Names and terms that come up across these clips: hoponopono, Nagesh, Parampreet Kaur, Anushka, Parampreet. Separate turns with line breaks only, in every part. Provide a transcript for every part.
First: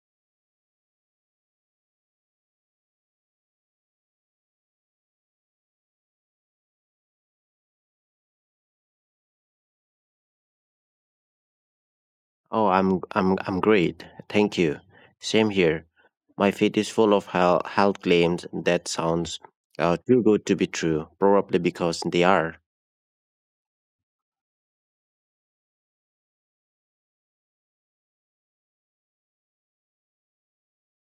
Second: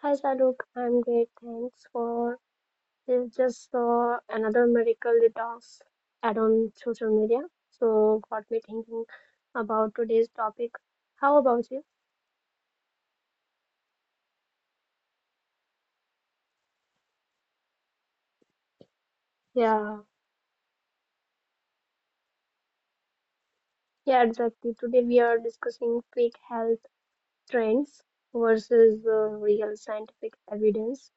Hi Saduk, I'm great. Thanks for this. Just saw another medical detox ad on social media, so got me thinking about today's topic. How about you?
Oh, I'm great. Thank you. Same here. My feed is full of health, health claims that sounds
Yeah,
too good to be true. Probably because they are.
yeah, exactly. Today we are discussing fake health trends versus real scientific evidence.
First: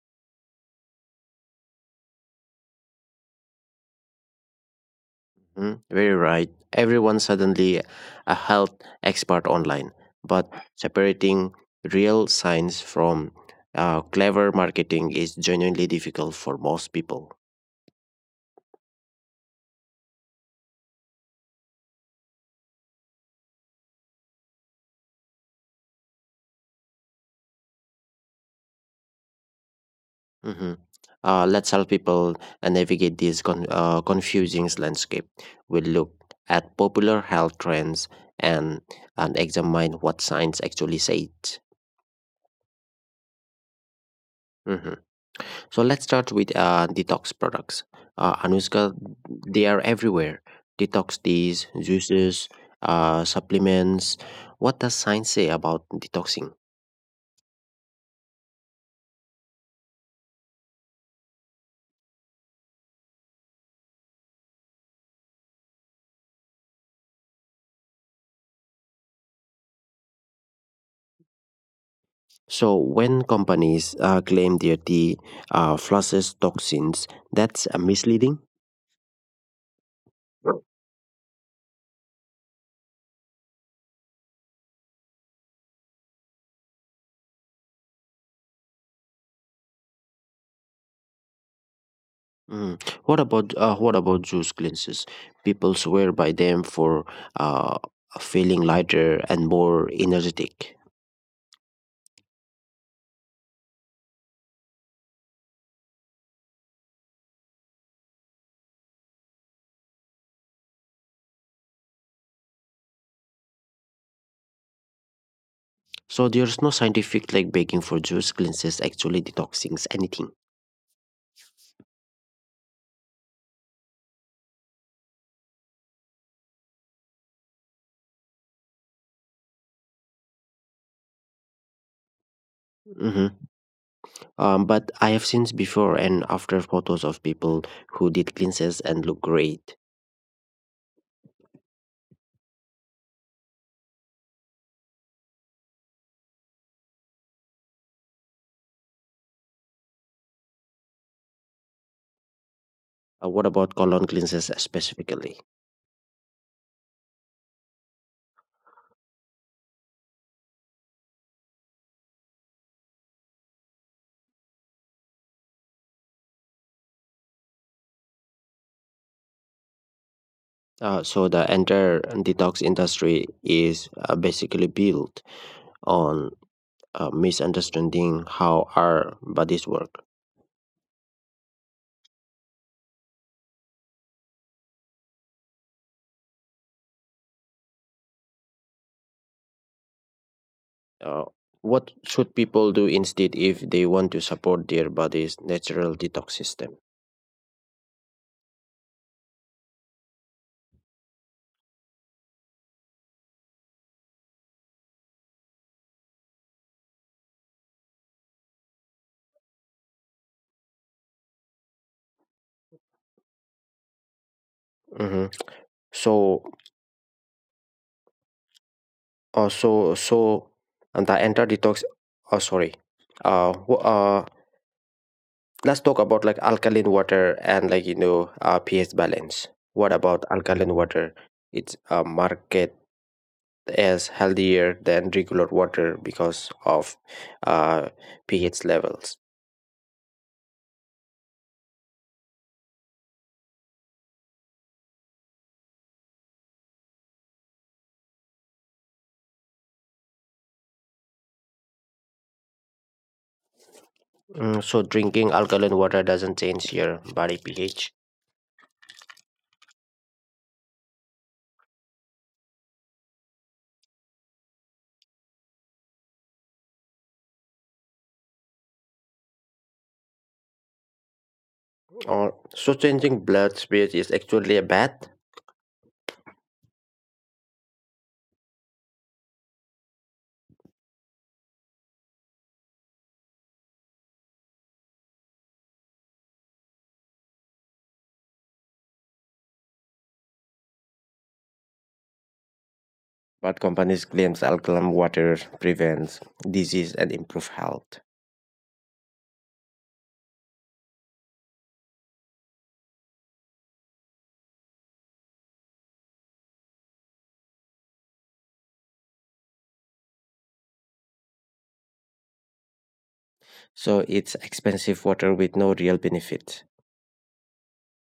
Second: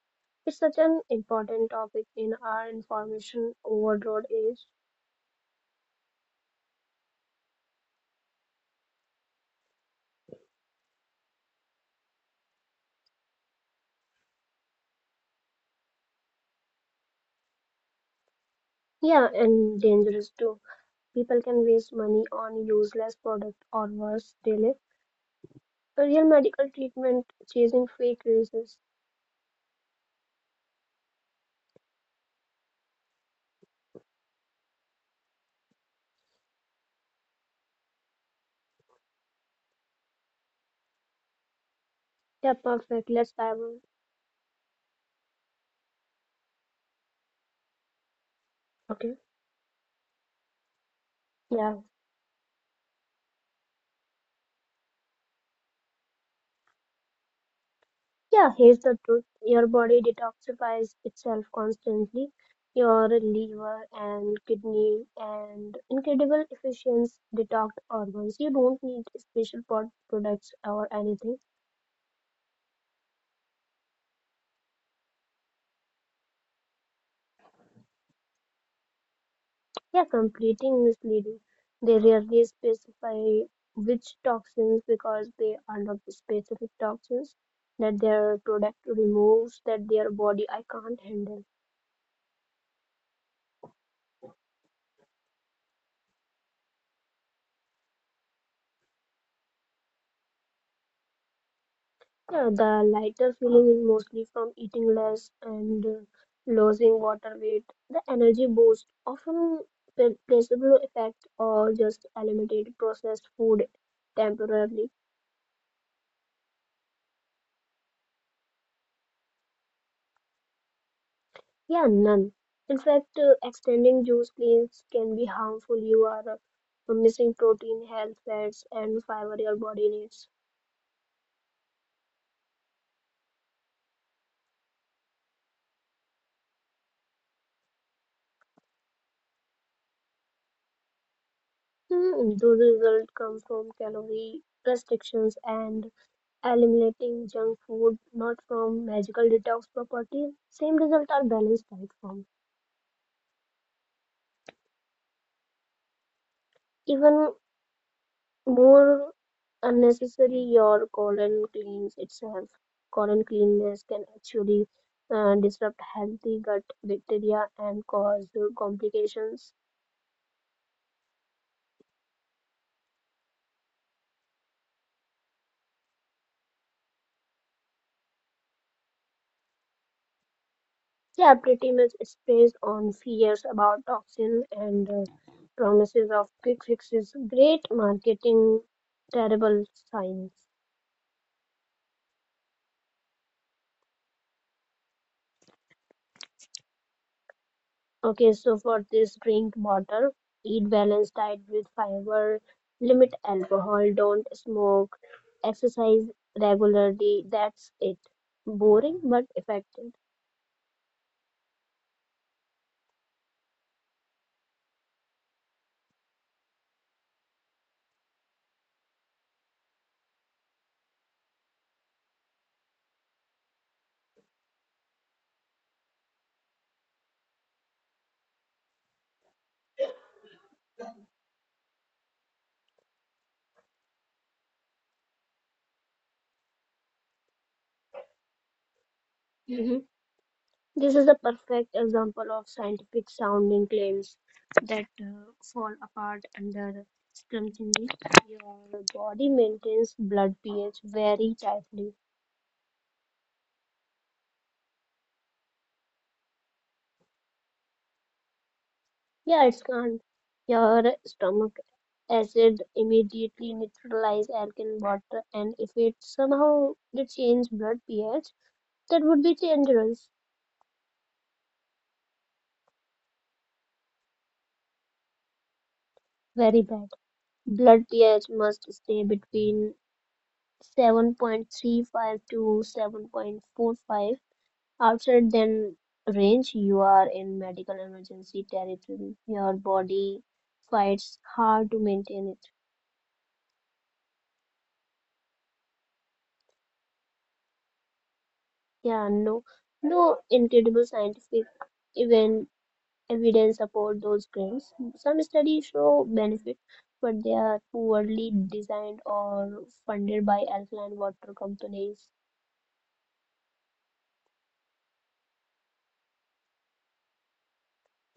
It's such an important topic in our information overload age.
Mhm. Very right. Everyone suddenly a health expert online, but separating real science from clever marketing is genuinely difficult for most people.
Yeah, and dangerous too. People can waste money on useless product or worse, delay A Real medical treatment chasing fake races.
hmm let's help people navigate this confusing landscape. We'll look at popular health trends and, and examine what science actually says.
Yeah, perfect. Let's dive in.
hmm So let's start with detox products. Anushka,
Okay.
they are everywhere. Detox teas,
Yeah.
juices, supplements. What does science say about detoxing?
Yeah, here's the truth. Your body detoxifies itself constantly. Your liver and kidney and incredible efficient detox organs. You don't need special pod products or anything.
So, when companies claim their tea flushes toxins, that's misleading.
Yeah, completing misleading. They rarely specify which toxins because they are not the specific toxins that their product removes that their body I can't handle.
Mm. What about juice cleanses? People swear by them for uh, feeling lighter and more energetic.
Yeah, the lighter feeling is mostly from eating less and losing water weight. The energy boost often placebo effect or just eliminated processed food temporarily.
So there's no scientific like begging for juice cleanses actually detoxings anything.
Yeah, none. In fact, extending juice cleans can be harmful. You are missing protein, health, fats, and fiber your body needs.
hmm but I have seen before and after photos of people who did cleanses and look great.
Hmm, those results come from calorie restrictions and eliminating junk food, not from magical detox properties. Same results are balanced diet form.
What about colon cleanses specifically?
Even more unnecessary, your colon cleans itself. Colon cleanliness can actually disrupt healthy gut bacteria and cause complications.
So the entire detox industry is basically built on misunderstanding how our bodies work.
Yeah, pretty much it's based on fears about toxin and promises of quick fixes. Great marketing, terrible science.
Uh, what should people do instead if they want to support their body's natural detox system?
Okay, so for this, drink water, eat balanced diet with fiber, limit alcohol, don't smoke, exercise regularly. That's it. Boring but effective.
Mm-hmm. So, uh, so, so, and the entire detox. Oh, sorry. Uh, wh- uh, let's talk about like alkaline water and like you know pH balance. What about alkaline water? It's market as healthier than regular water because of uh, pH levels.
hmm This is a perfect example of scientific sounding claims that fall apart under scrutiny. Your body maintains blood pH very tightly.
Mm, so drinking alkaline water doesn't change your body pH.
Yeah, it's gone. Your stomach acid immediately neutralize alkaline water, and if it somehow did change blood pH, that would be dangerous.
Or so changing blood space is actually a bad,
Very bad. Blood pH must stay between 7.35 to 7.45. Outside then range, you are in medical emergency territory. Your body fights hard to maintain it.
but companies claims alkaline water prevents disease and improve health.
Yeah, no, no incredible scientific even evidence support those claims. Some studies show benefit, but they are poorly designed or funded by alkaline water companies.
So it's expensive water with no real benefit.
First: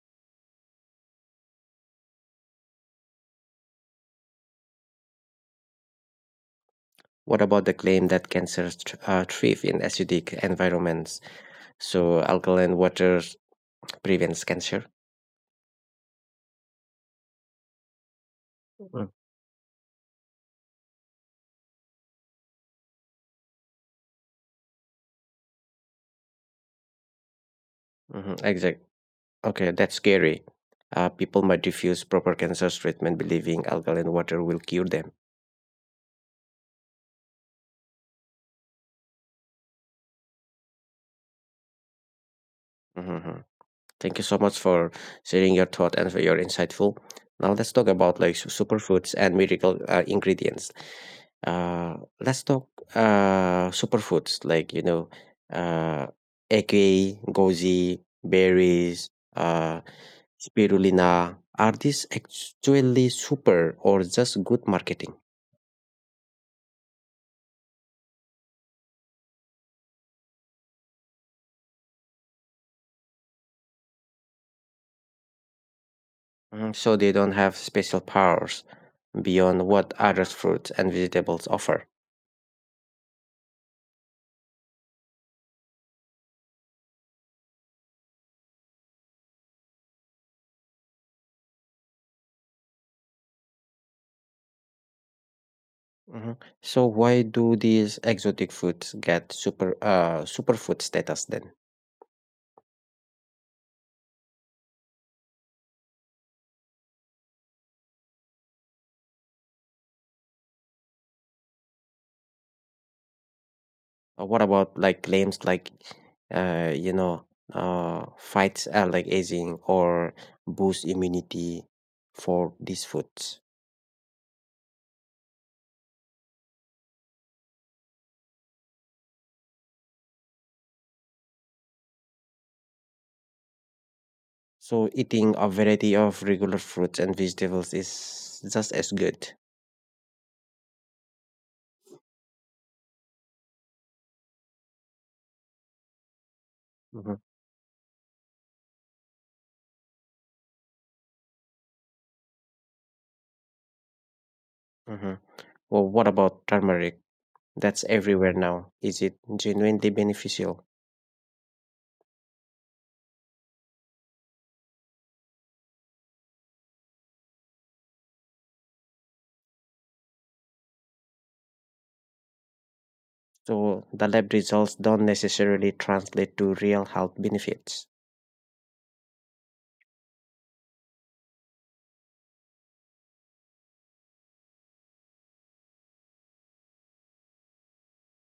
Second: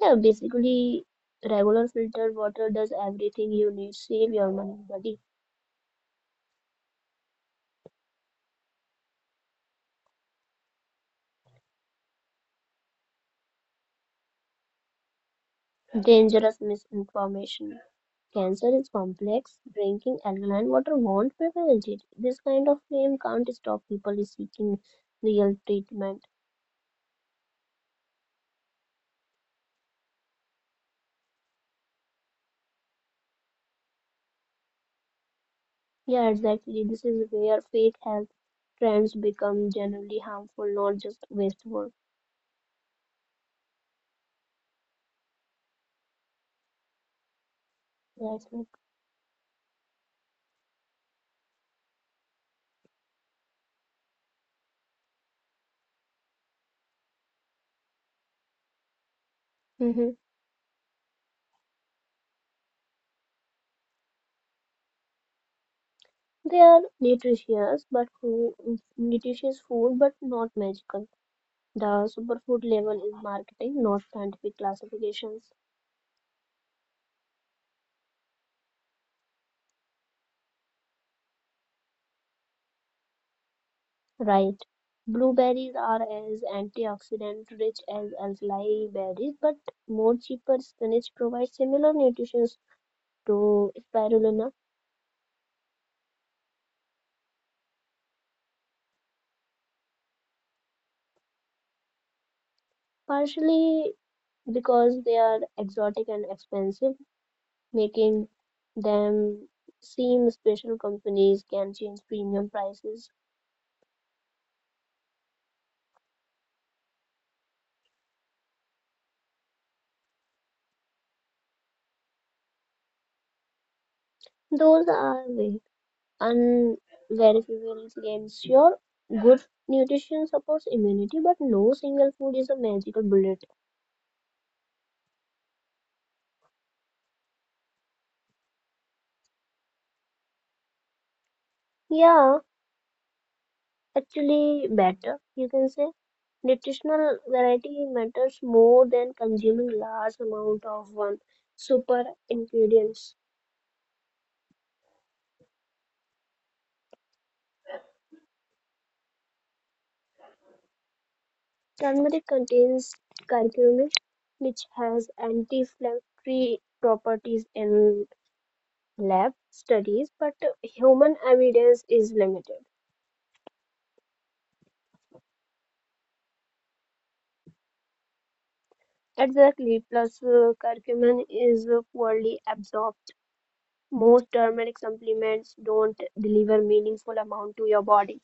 Yeah, basically, regular filtered water does everything you need. Save your money, buddy.
What about the claim that cancer thrive in acidic environments? So alkaline water prevents cancer.
Dangerous misinformation. Cancer is
Mm.
complex. Drinking alkaline water won't prevent it. This kind of claim can't stop people seeking real treatment.
Exact. Okay, that's scary. People might refuse proper cancer treatment, believing alkaline water will cure them.
Yeah, exactly. This is where fake health trends become generally harmful, not just wasteful.
Mhm. Thank you so much for sharing your thought and for your insightful. Now let's talk about like
That's right.
superfoods and miracle ingredients. Let's talk superfoods like you know, uh, eke, goji, berries, uh,
Mm-hmm.
spirulina. Are these actually super or just good marketing?
They are nutritious, but food, nutritious food, but not magical. The superfood level is marketing, not scientific classifications.
Mhm. So they don't have special powers beyond what other fruits and vegetables offer.
Right. Blueberries are as antioxidant rich as alkali berries, but more cheaper spinach provides similar nutrition to spirulina,
Mhm. So why do these exotic foods get superfood status then?
partially because they are exotic and expensive, making them seem special companies can change premium prices.
What about like claims like, uh, you know, fights like aging or boost immunity for these foods?
Those are vague, unverifiable claims. Sure, good nutrition supports immunity, but no single food is a magical bullet.
So eating a variety of regular fruits and vegetables is just as good.
Yeah, actually, better, you can say.
hmm
Nutritional variety matters more than consuming large amount of one super ingredient.
hmm Well, what about turmeric? That's everywhere now. Is it genuinely beneficial?
Turmeric contains curcumin, which has anti-inflammatory properties in lab studies, but human evidence is limited.
So the lab results don't necessarily translate to real health benefits,
Exactly, plus curcumin is poorly absorbed. Most turmeric supplements don't deliver meaningful amount to your body.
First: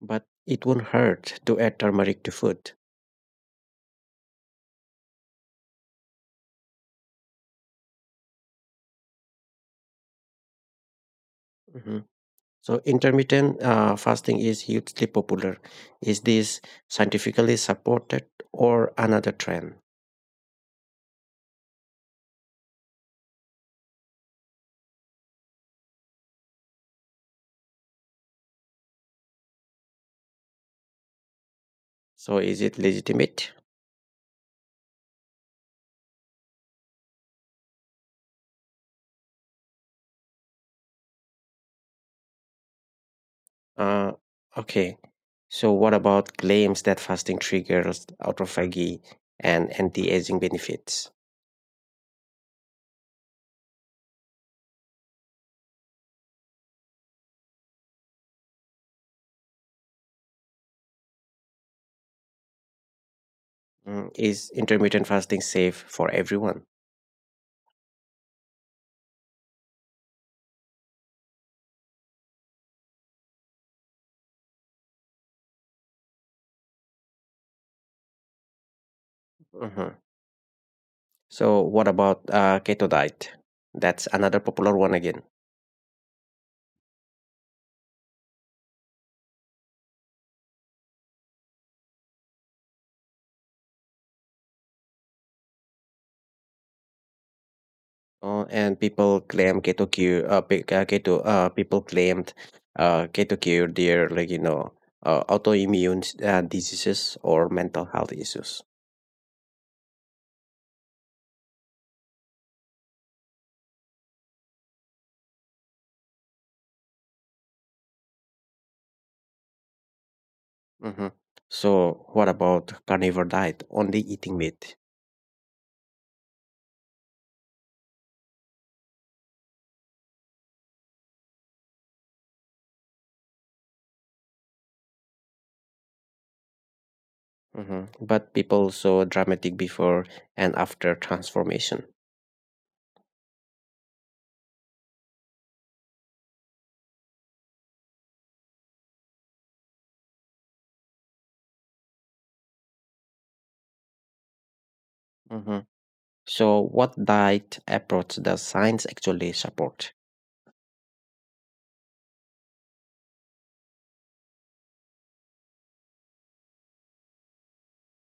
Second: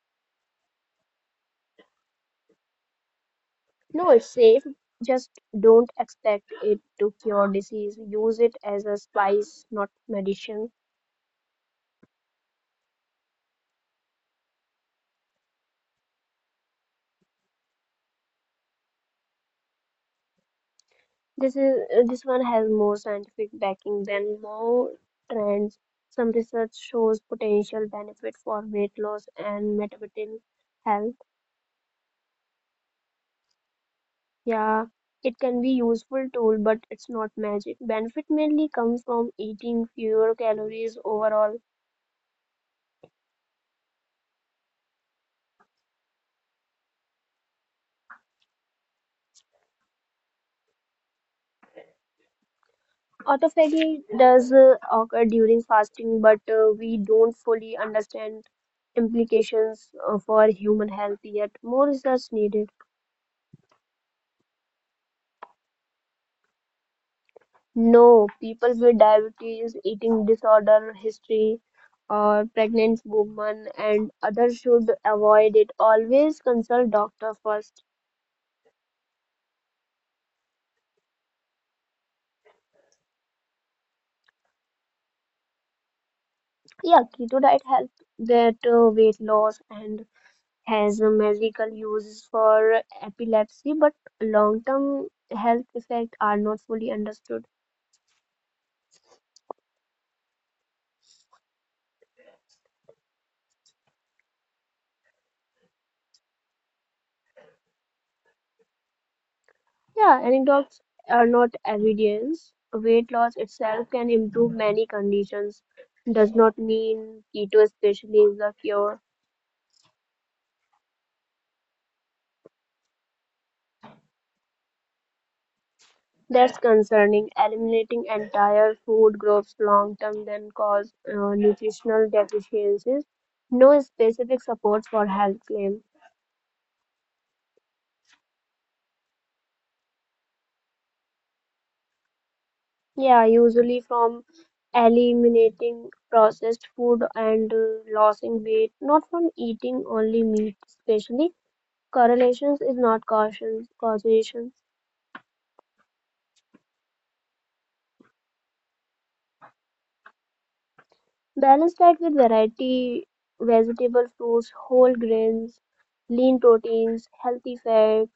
but it won't hurt to add turmeric to food.
No, it's safe. Just don't expect it to cure disease. Use it as a spice, not medicine.
Mhm. So intermittent fasting is hugely popular. Is this scientifically supported or another trend?
This one has more scientific backing than more trends. Some research shows potential benefit for weight loss and metabolic health.
So is it legitimate?
Yeah, it can be useful tool, but it's not magic. Benefit mainly comes from eating fewer calories overall.
Uh, okay. So what about claims that fasting triggers autophagy and anti-aging benefits?
Autophagy does occur during fasting, but we don't fully understand implications for human health yet. More research needed.
Mm. Is intermittent fasting safe for everyone?
No, people with diabetes, eating disorder history, or pregnant women and others should avoid it. Always consult doctor first.
Mhm. So, what about keto diet? That's another popular one again.
Yeah, keto diet helps that weight loss and has a medical uses for epilepsy, but long-term health effects are not fully understood.
And people claim keto cure. Pe- keto. People claimed keto cure their like you know diseases or mental health issues.
Yeah, anecdotes are not evidence. Weight loss itself can improve many conditions. Does not mean keto especially is the cure.
hmm So, what about carnivore diet? Only eating meat.
That's concerning. Eliminating entire food groups long term then cause nutritional deficiencies. No specific support for health claim.
But people saw dramatic before and after transformation.
Yeah, usually from eliminating processed food and losing weight, not from eating only meat, especially. Correlations is not cautions, causation.
hmm So, what diet approach does science actually support?
Balance that with variety, vegetable, fruits, whole grains, lean proteins, healthy fats.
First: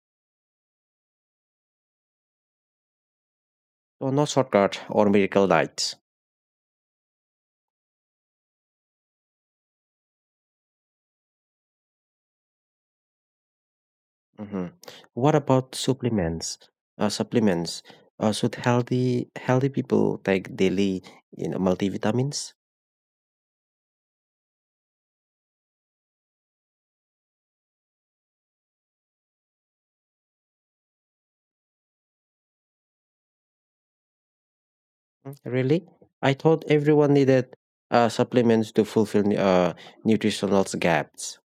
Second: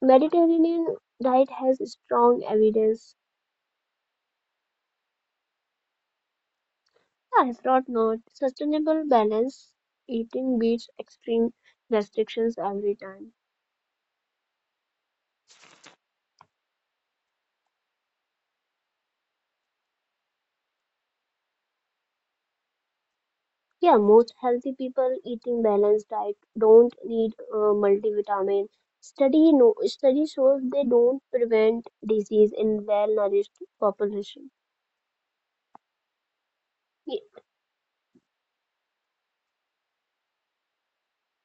Mediterranean diet has strong evidence.
Oh, not shortcut or miracle diets.
I that not sustainable balance eating beats extreme restrictions every time.
hmm What about supplements? Supplements. Should healthy people take daily, you know, multivitamins?
Yeah, most healthy people eating balanced diet don't need multivitamin. Study no study shows they don't prevent disease in well-nourished population.
Mm. Really? I thought everyone needed supplements to fulfill nutritional gaps.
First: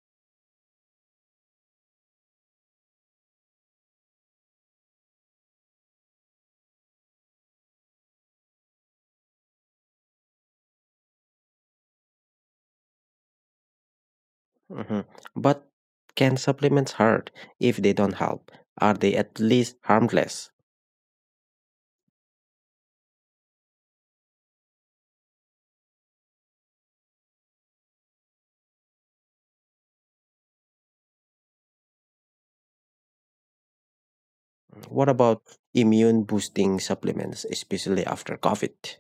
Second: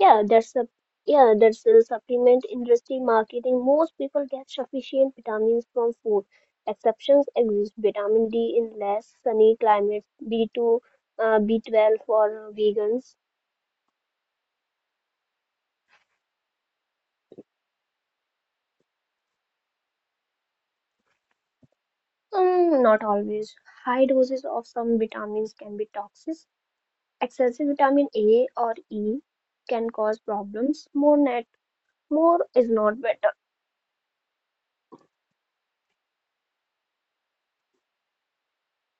Yeah, that's a yeah, that's a supplement industry marketing. Most people get sufficient vitamins from food. Exceptions exist. Vitamin D in less sunny climates, B2, B12 for vegans.
Mhm. But can supplements hurt if they don't help? Are they at least harmless?
Not always. High doses of some vitamins can be toxic. Excessive vitamin A or E can cause problems. More is not better.
What about immune boosting supplements, especially after COVID?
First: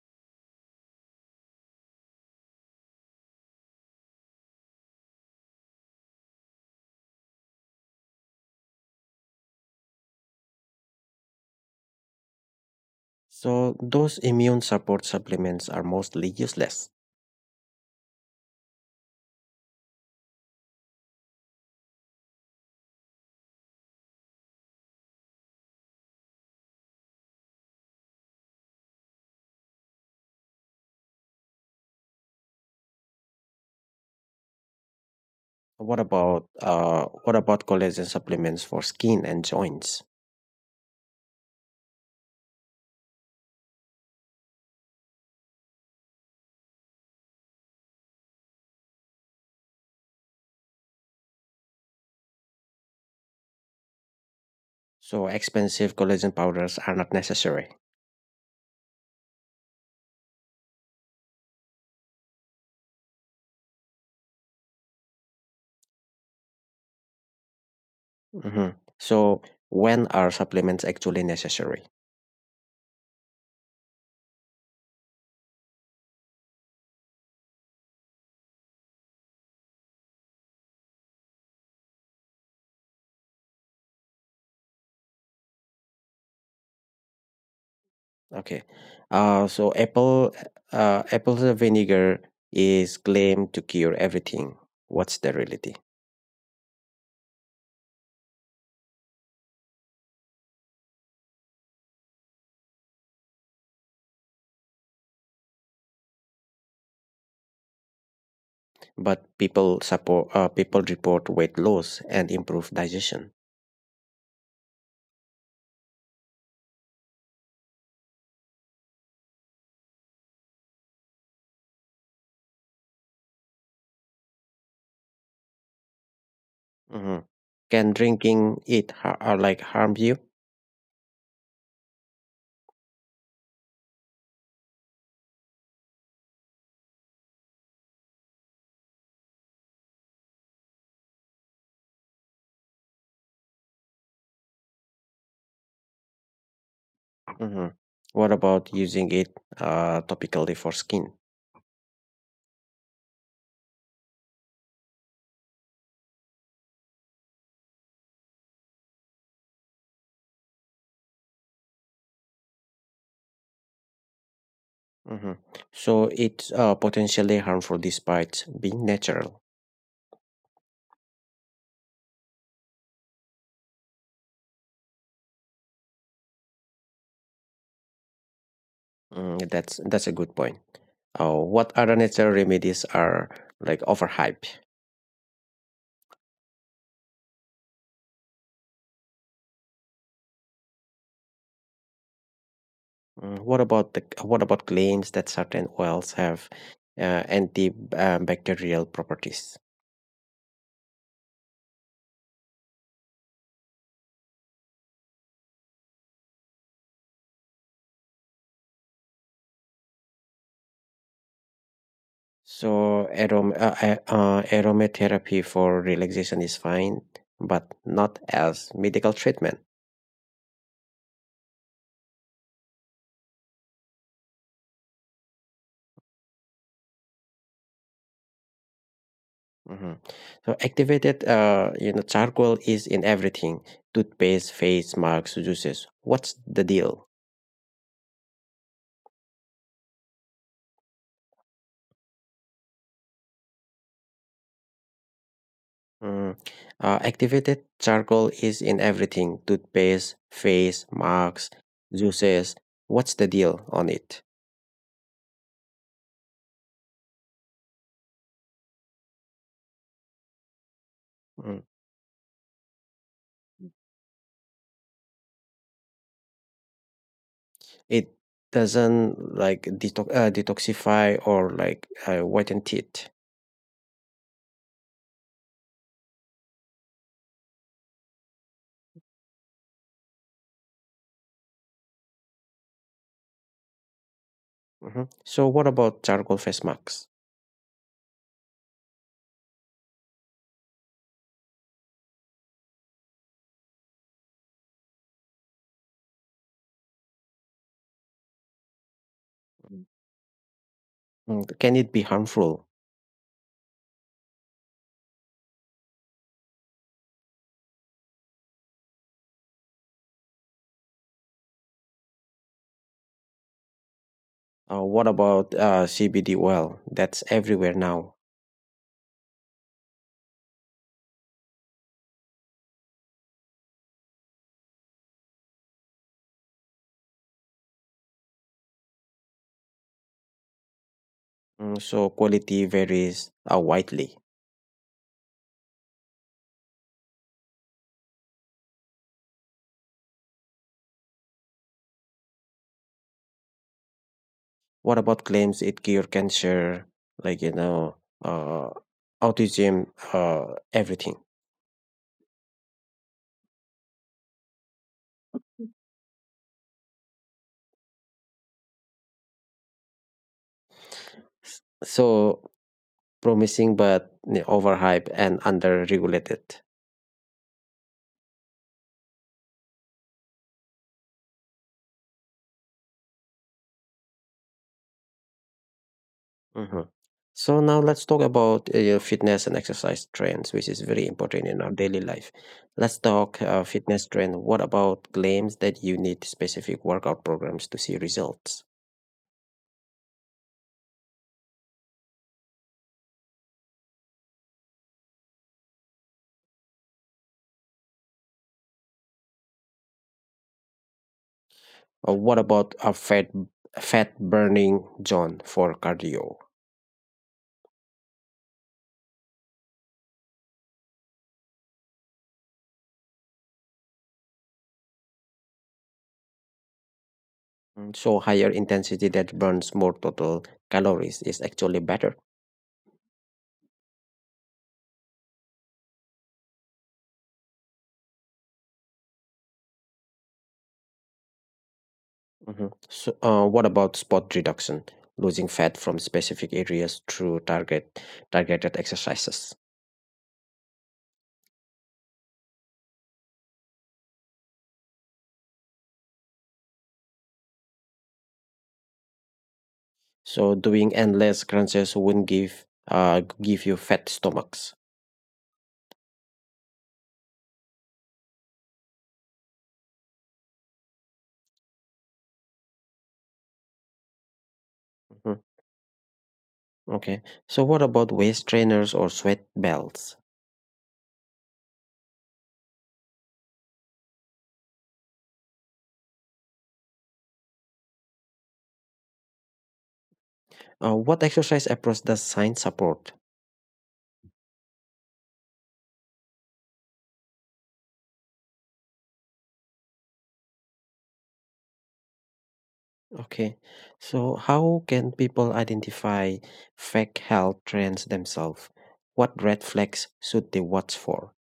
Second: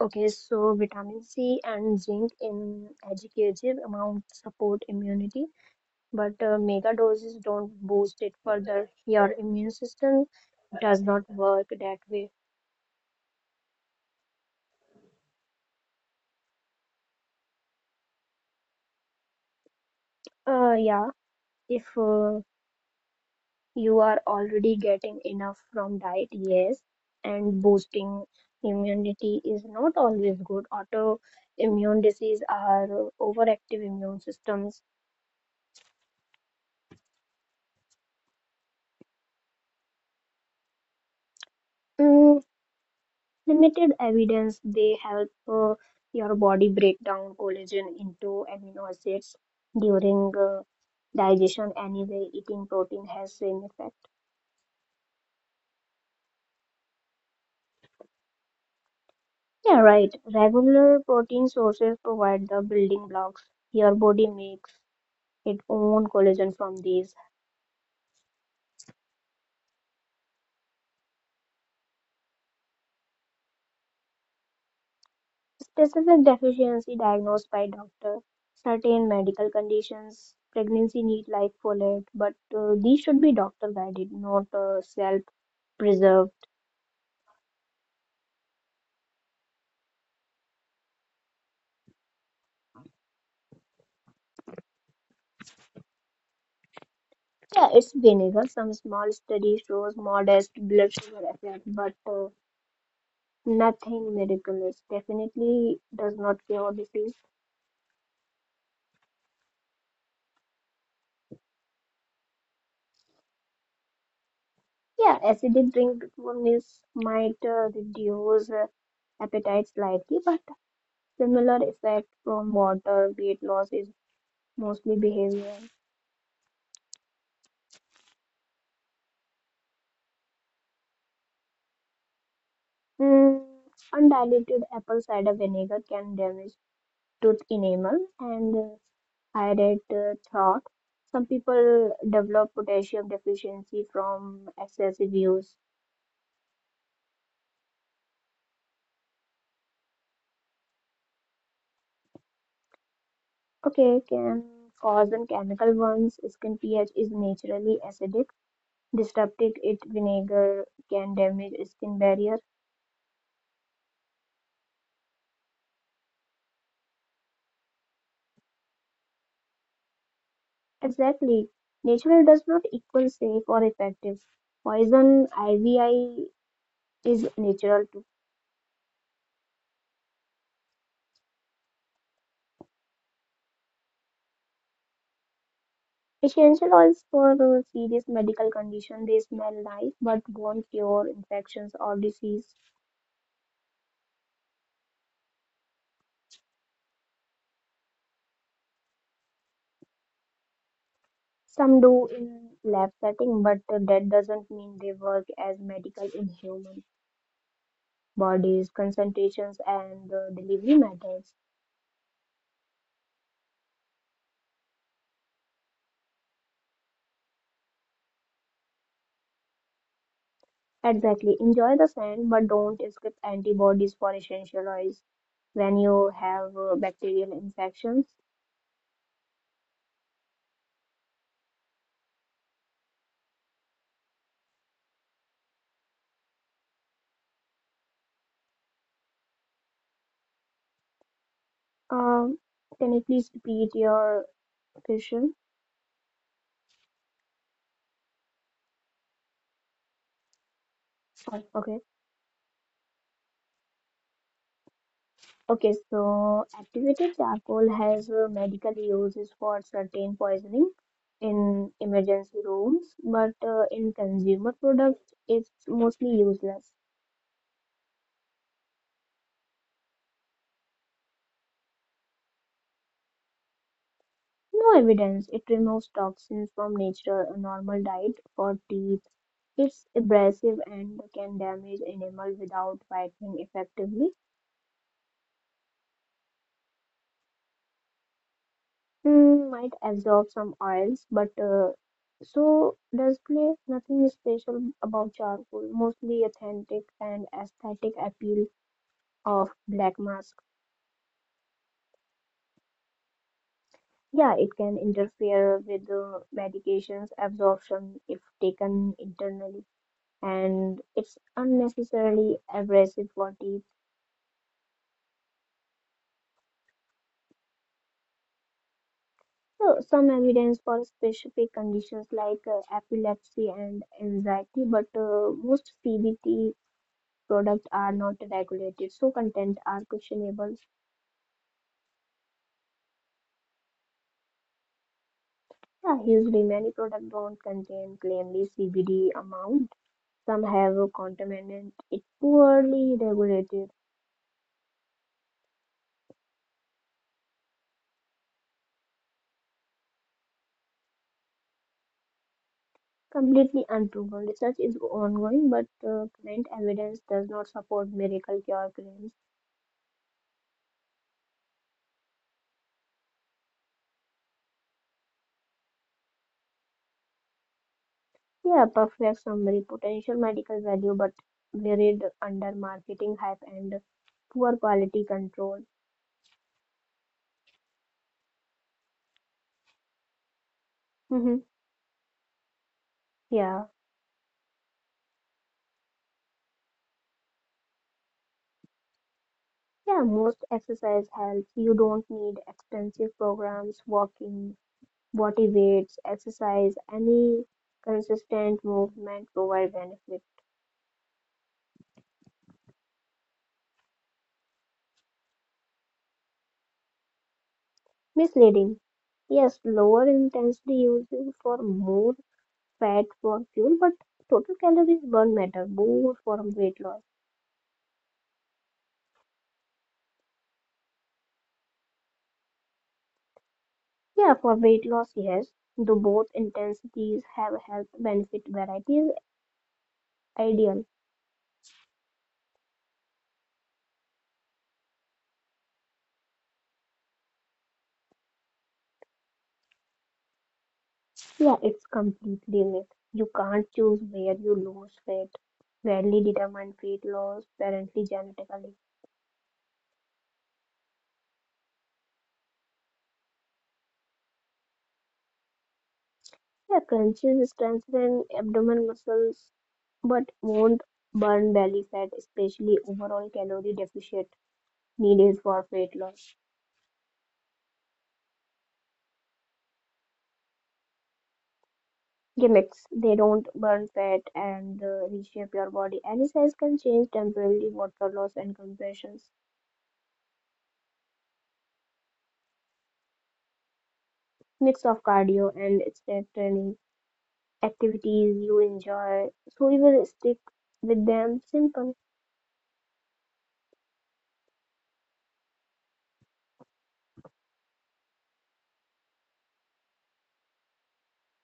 Okay, so vitamin C and zinc in educative amount support immunity but mega doses don't boost it further. Your immune system does not work that way.
So those immune support supplements are mostly useless.
Yeah, if you are already getting enough from diet, yes, and boosting immunity is not always good. Autoimmune disease are overactive immune systems.
What about collagen supplements for skin and joints?
Mm, limited evidence they help your body break down collagen into amino acids during digestion anyway eating protein has same effect.
So expensive collagen powders are not necessary.
Yeah, right, regular protein sources provide the building blocks. Your body makes its own collagen from these
Mhm. So when are supplements actually necessary?
specific deficiency diagnosed by doctor certain medical conditions pregnancy need like folate but these should be doctor guided not self preserved.
Okay. Uh, so apple Apple vinegar is claimed to cure everything. What's the reality?
Yeah, it's vinegar. Some small study shows modest blood sugar effect, but nothing miraculous. Definitely does not cure disease.
But people report weight loss and improved digestion.
Yeah, acidic drink miss might reduce appetite slightly, but similar effect from water weight loss is mostly behavioral.
hmm Can drinking like harm you?
Mm, undiluted apple cider vinegar can damage tooth enamel and iodate throat. Some people develop potassium deficiency from excessive use.
hmm What about using it topically for skin?
Okay, can cause and chemical ones. Skin pH is naturally acidic. Disrupted it vinegar can damage skin barrier.
hmm So it's potentially harmful despite being natural.
Exactly. Natural does not equal safe or effective. Poison IVI is natural too.
Mm, that's a good point. What other natural remedies are like overhyped?
Essential oils for serious medical condition, they smell nice but won't cure infections or disease.
Mm, what about claims that certain oils have antibacterial properties?
Some do in lab setting, but that doesn't mean they work as medical in human bodies, concentrations, and delivery methods.
So aromatherapy for relaxation is fine, but not as medical treatment.
Exactly. Enjoy the scent, but don't skip antibodies for essential oils when you have bacterial infections.
Mhm. So activated, you know, charcoal is in everything: toothpaste, face masks, juices. What's the deal?
Um, can you please repeat your question?
Mm. Activated charcoal is in everything: toothpaste, face
Oh,
masks,
okay.
juices. What's the deal on it?
Okay, so activated charcoal has medical uses for certain poisoning
Mm.
in emergency rooms, but in consumer products, it's mostly useless.
It doesn't like detoxify or like whiten teeth.
No evidence. It removes toxins from nature, a normal diet for teeth. It's abrasive and can damage enamel without whitening effectively.
So, what about charcoal face masks?
Mm, might absorb some oils, but so does clay. Nothing special about charcoal, mostly authentic and aesthetic appeal of black mask.
Mm. Can it be harmful?
Yeah, it can interfere with medications absorption if taken internally, and it's unnecessarily abrasive for teeth.
What about CBD oil? That's everywhere now.
So, some evidence for specific conditions like epilepsy and anxiety, but most CBT products are not regulated, so content are questionable.
Mm, so, quality varies widely.
Yeah, usually many products don't contain clearly CBD amount. Some have a contaminant. It's poorly regulated,
What about claims it cure cancer, like, you know, uh, autism, everything?
completely unproven. Research is ongoing, but current evidence does not support miracle cure claims.
So, promising but you know, overhyped and under regulated.
Yeah, perfect summary, potential medical value, but buried under marketing hype and poor quality control.
Mhm. So now let's talk about your fitness and exercise trends, which is very
hmm
important in our daily life. Let's talk
Yeah.
fitness trend. What about claims that you need specific workout programs to see results?
Yeah, most exercise helps. You don't need expensive programs, walking, body weights, exercise, any consistent movement provide benefit.
What about a fat burning zone for cardio?
Misleading. Yes, lower intensity using for more fat for fuel, but total calories burn matter more for weight loss.
Mm. So higher intensity that burns more total calories is actually better.
Yeah, for weight loss, yes, the both intensities have health benefit variety is ideal.
Mhm. So, what about spot reduction? Losing fat from specific areas through targeted exercises.
Yeah, it's completely myth. You can't choose where you lose weight. Rarely determined weight loss, apparently genetically.
So doing endless crunches won't give give you fat stomachs.
Yeah, crunches strengthen abdomen muscles, but won't burn belly fat, especially overall calorie deficit needed
Mhm.
for weight loss.
Okay. So what about waist trainers or sweat belts?
Gimmicks, they don't burn fat and reshape your body. Any size can change temporarily water loss and compressions.
What exercise approach does science support?
Mix of cardio and strength training activities you enjoy. So we will stick with them simple.
Okay. So, how can people identify fake health trends themselves? What red flags should they watch for?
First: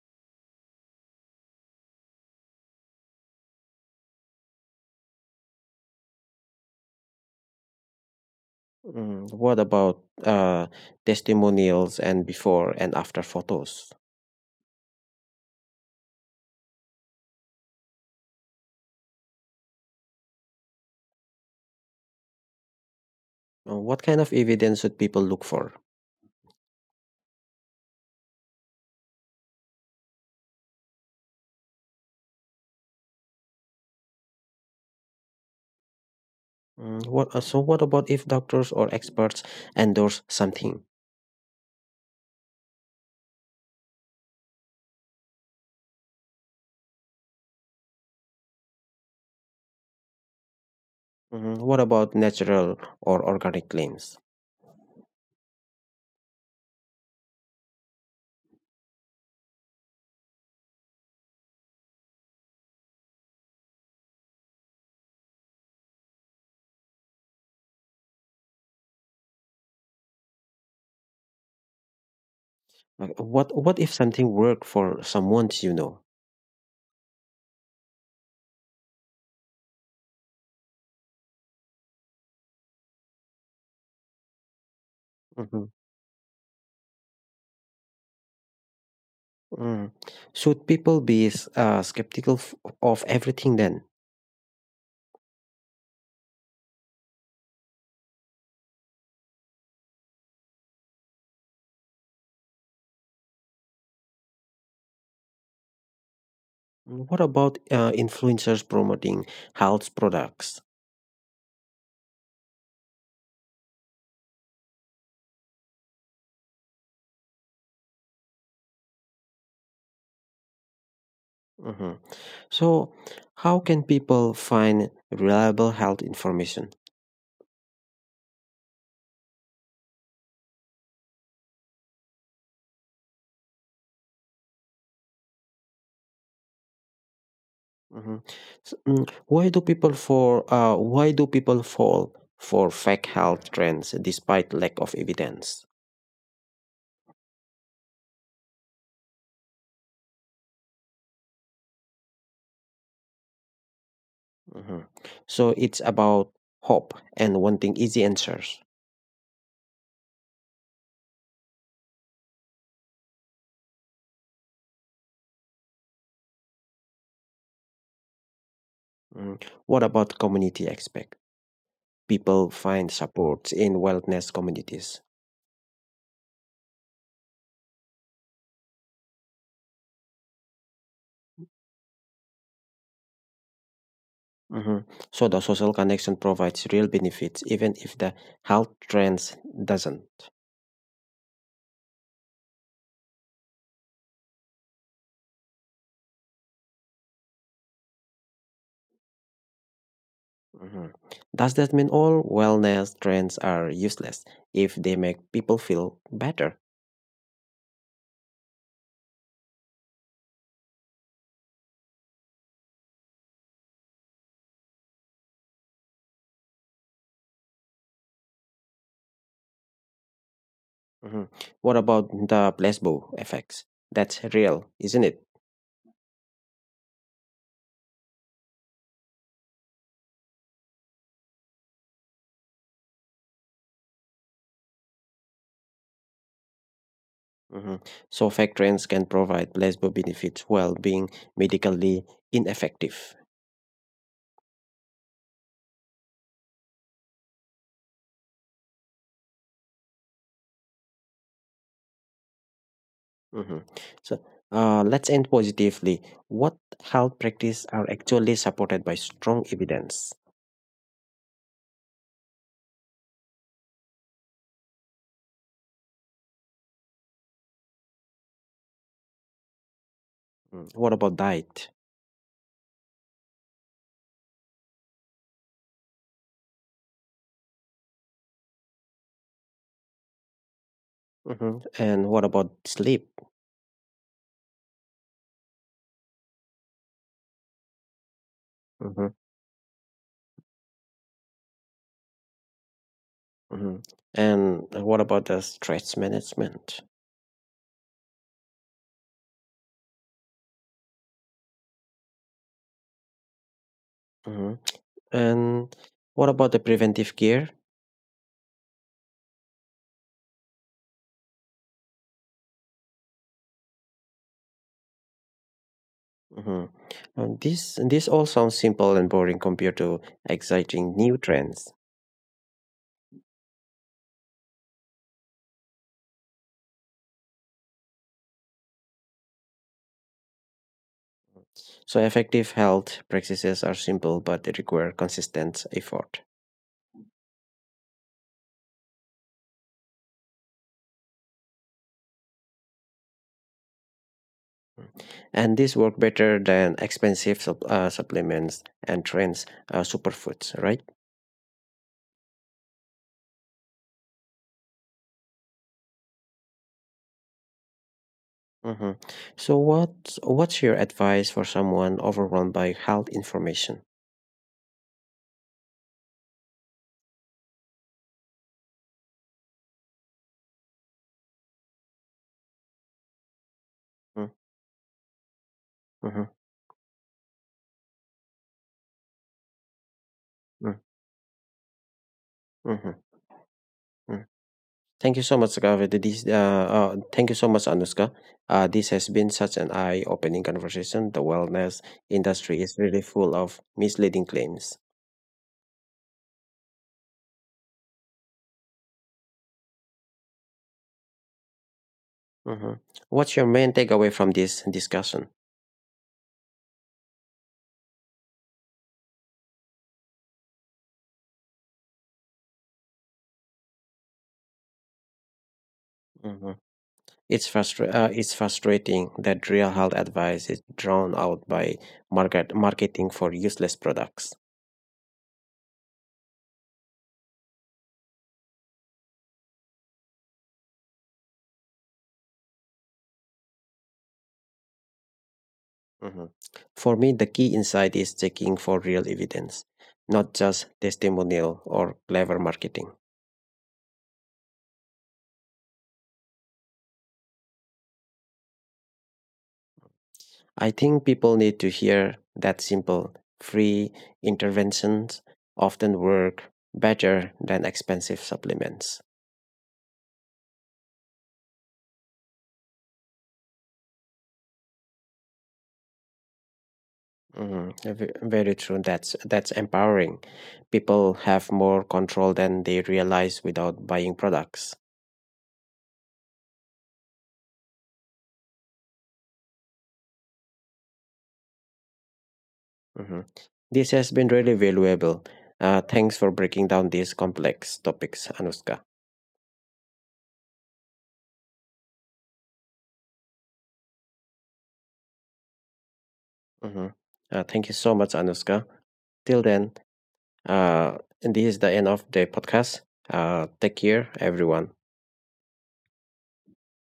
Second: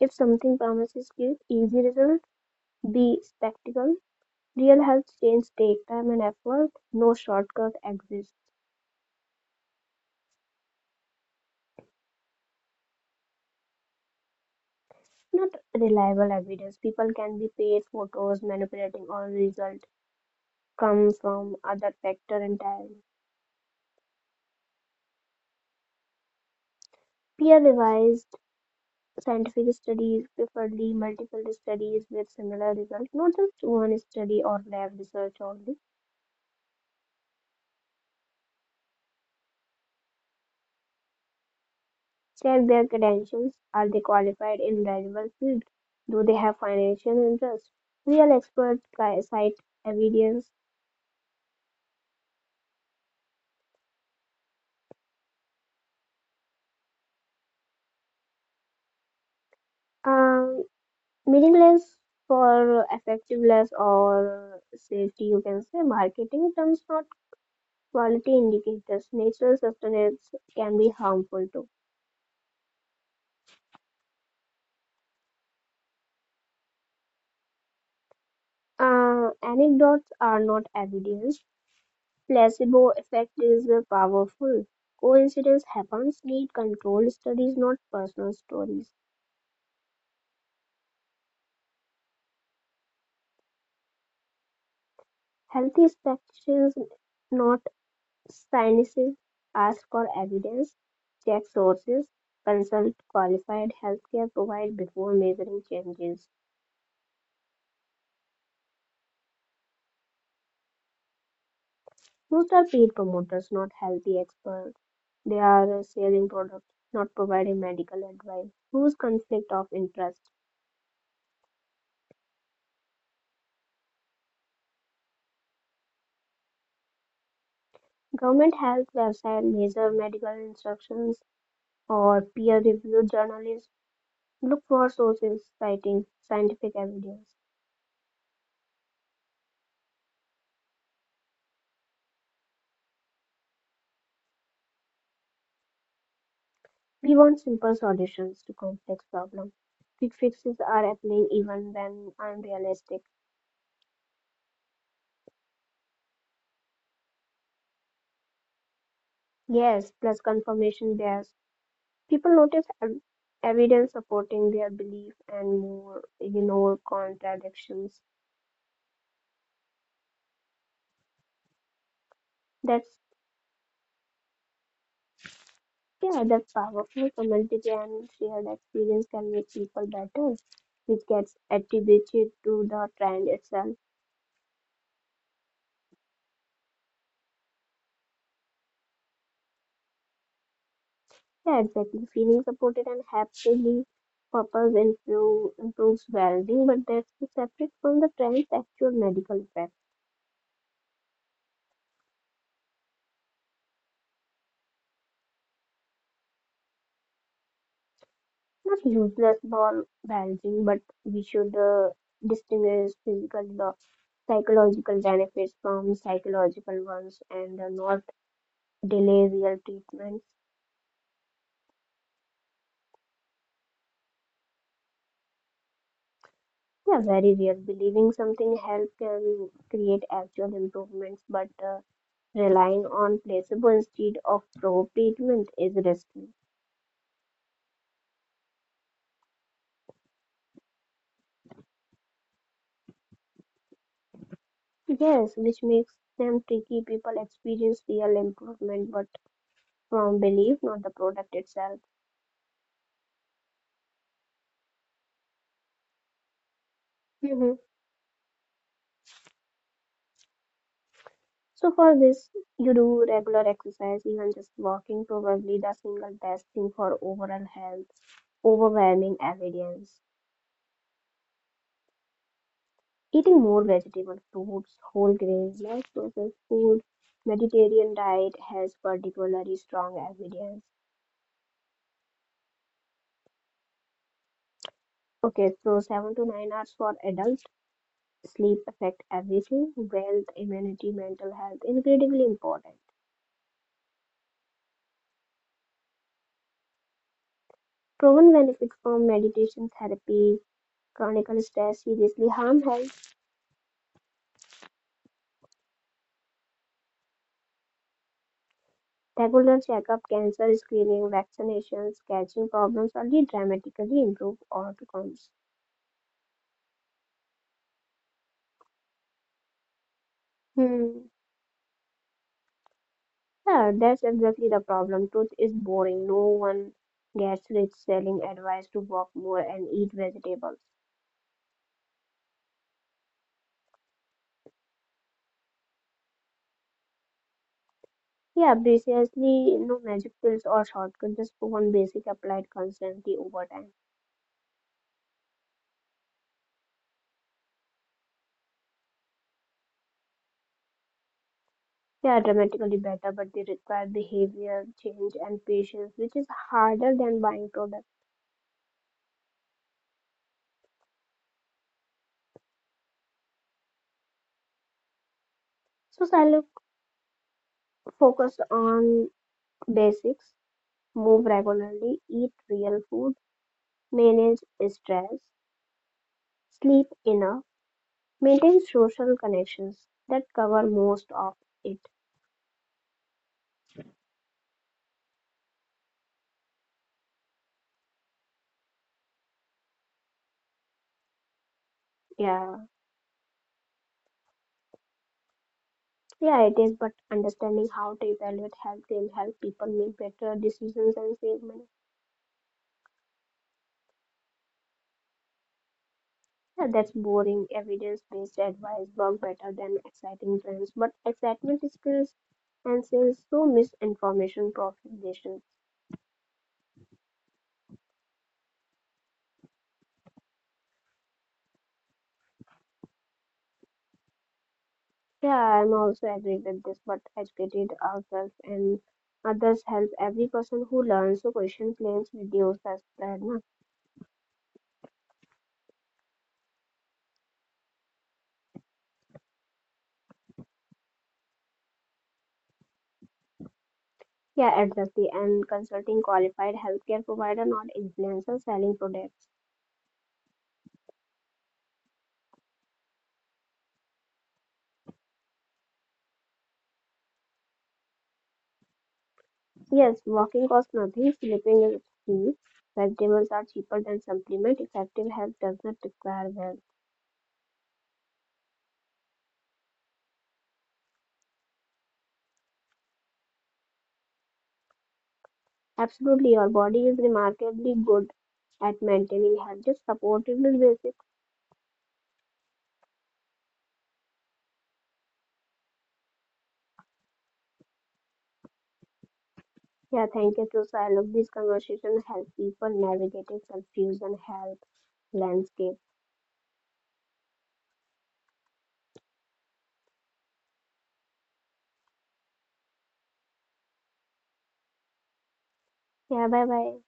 If something promises quick, easy result, be spectacle. Real health change take time and effort. No shortcut exists.
Mm, what about testimonials and before and after photos?
Not reliable evidence. People can be paid photos manipulating all result come from other factor entirely.
What kind of evidence should people look for?
Peer revised scientific studies, preferably multiple studies with similar results, not just one study or lab research only.
Mm, what about if doctors or experts endorse something?
Check their credentials. Are they qualified in relevant field? Do they have financial interest? Real experts cite evidence.
Mhm. What about natural or organic claims?
Um, Meaningless for effectiveness or safety, you can say. Marketing terms, not quality indicators. Natural sustenance can be harmful too.
Like, what if something worked for someone you know?
Anecdotes are not evidence. Placebo effect is powerful. Coincidence
Mhm.
happens. Need controlled studies, not personal stories.
Mm. Should people be skeptical of everything then?
Healthy expectations, not cynicism. Ask for evidence, check sources, consult qualified healthcare providers before measuring changes.
Mm. What about influencers promoting health products?
Most are paid promoters, not healthy experts. They are selling products, not providing medical advice. Whose conflict of interest?
Mhm. So, how can people find reliable health information?
Government health website major medical instructions or peer-reviewed journalists. Look for sources citing scientific evidence.
Mhm. Why do people fall for fake health trends despite lack of evidence?
We want simple solutions to complex problems. Quick fixes are appealing even when unrealistic.
Mhm. So it's about hope and wanting easy answers.
Yes, plus confirmation bias. People notice evidence supporting their belief and more ignore contradictions.
Mhm. What about community aspect? People find
That's
supports in wellness communities.
yeah, that's powerful. Community and shared experience can make people better, which gets attributed to the trend itself.
Mhm. So the social connection provides real benefits, even if the health trends doesn't.
Yeah, exactly. Feeling supported and happily purpose improves well-being, but that's separate from the trend's actual medical effect.
Mhm. Does that mean all wellness trends are useless if they make people feel better?
Not useless ball balancing, but we should distinguish physical, psychological benefits from psychological ones and not delay real treatment.
Mhm. What about the placebo effects? That's real, isn't it?
Yeah, very real. Believing something help can create actual improvements, but relying on placebo instead of pro treatment is risky.
Mhm. So, fake trends can provide placebo benefits while being medically ineffective.
Yes, which makes them tricky. People experience real improvement, but from belief, not the product itself.
Mhm. So let's end positively. What health
hmm
practice are actually supported by strong evidence?
So for this, you do regular exercise, even just walking, probably the single best thing for overall health. Overwhelming evidence.
Mm. What about diet?
Eating more vegetable, fruits, whole grains, less processed food, Mediterranean diet has particularly strong evidence.
And what about sleep?
Okay, so 7 to 9 hours for adults sleep affect
hmm
everything wealth immunity mental health incredibly important
hmm And what about the stress management?
proven benefits from meditation therapy chronic stress seriously harm health
hmm And what about the preventive care?
regular checkup cancer screening vaccinations catching problems only dramatically improve outcomes.
hmm this all sounds simple and boring compared to exciting
Hmm.
new trends.
Yeah, that's exactly the problem. Truth is boring, no one gets rich selling advice to walk more and eat vegetables.
So effective health practices are simple, but they require consistent effort.
Yeah, precisely, no magic pills or shortcuts, just one basic applied constantly over time.
And these work better than expensive supplements and trends superfoods, right?
They are dramatically better, but they require behavior change and patience, which is harder than buying products.
hmm so what's your advice for someone overwhelmed by health information?
So Silo focused on basics, move regularly, eat real food,
Mm.
manage stress,
Mm-hmm.
sleep enough, maintain social connections that cover
Mm.
most of it.
Mm-hmm. Mm. Thank you so much, Gavi. This Thank you so much, Anuska. Uh, this has been such an eye-opening conversation. The wellness industry
Yeah,
is really full of misleading claims.
yeah, it is, but understanding how to evaluate health can help people make better decisions and save money.
hmm what's your main takeaway from this discussion?
Yeah, that's boring, evidence-based advice work better than exciting trends, but excitement skills and sales so misinformation propagation.
Mhm. It's, it's frustrating that real health advice is drowned out by marketing for useless products.
Yeah, I'm also agree with this, but educated ourselves and others help every person who learns to question claims reduce as spread. Na?
Mhm. For me, the key insight is checking for real evidence, not just testimonial or clever marketing.
Yeah, exactly. And consulting qualified healthcare provider, not influencer selling products.
I think people need to hear that simple, free interventions often work better than expensive supplements.
Yes, walking costs nothing, sleeping is free. Vegetables are cheaper than supplement. Effective health does not require wealth.
Mm, very true. That's empowering. People have more control than they realize without buying products.
Absolutely, your body is remarkably good at maintaining health. Just support it with basics.
Mhm. This has been really valuable. Thanks for breaking down these complex topics, Anuska.
Yeah, thank you, Tusa. I love this conversation. Help people navigating confusion, health landscape.
Mhm. Thank you so much, Anuska. Till then. Uh, and this is the end of the podcast. Take care, everyone.
Yeah, bye bye.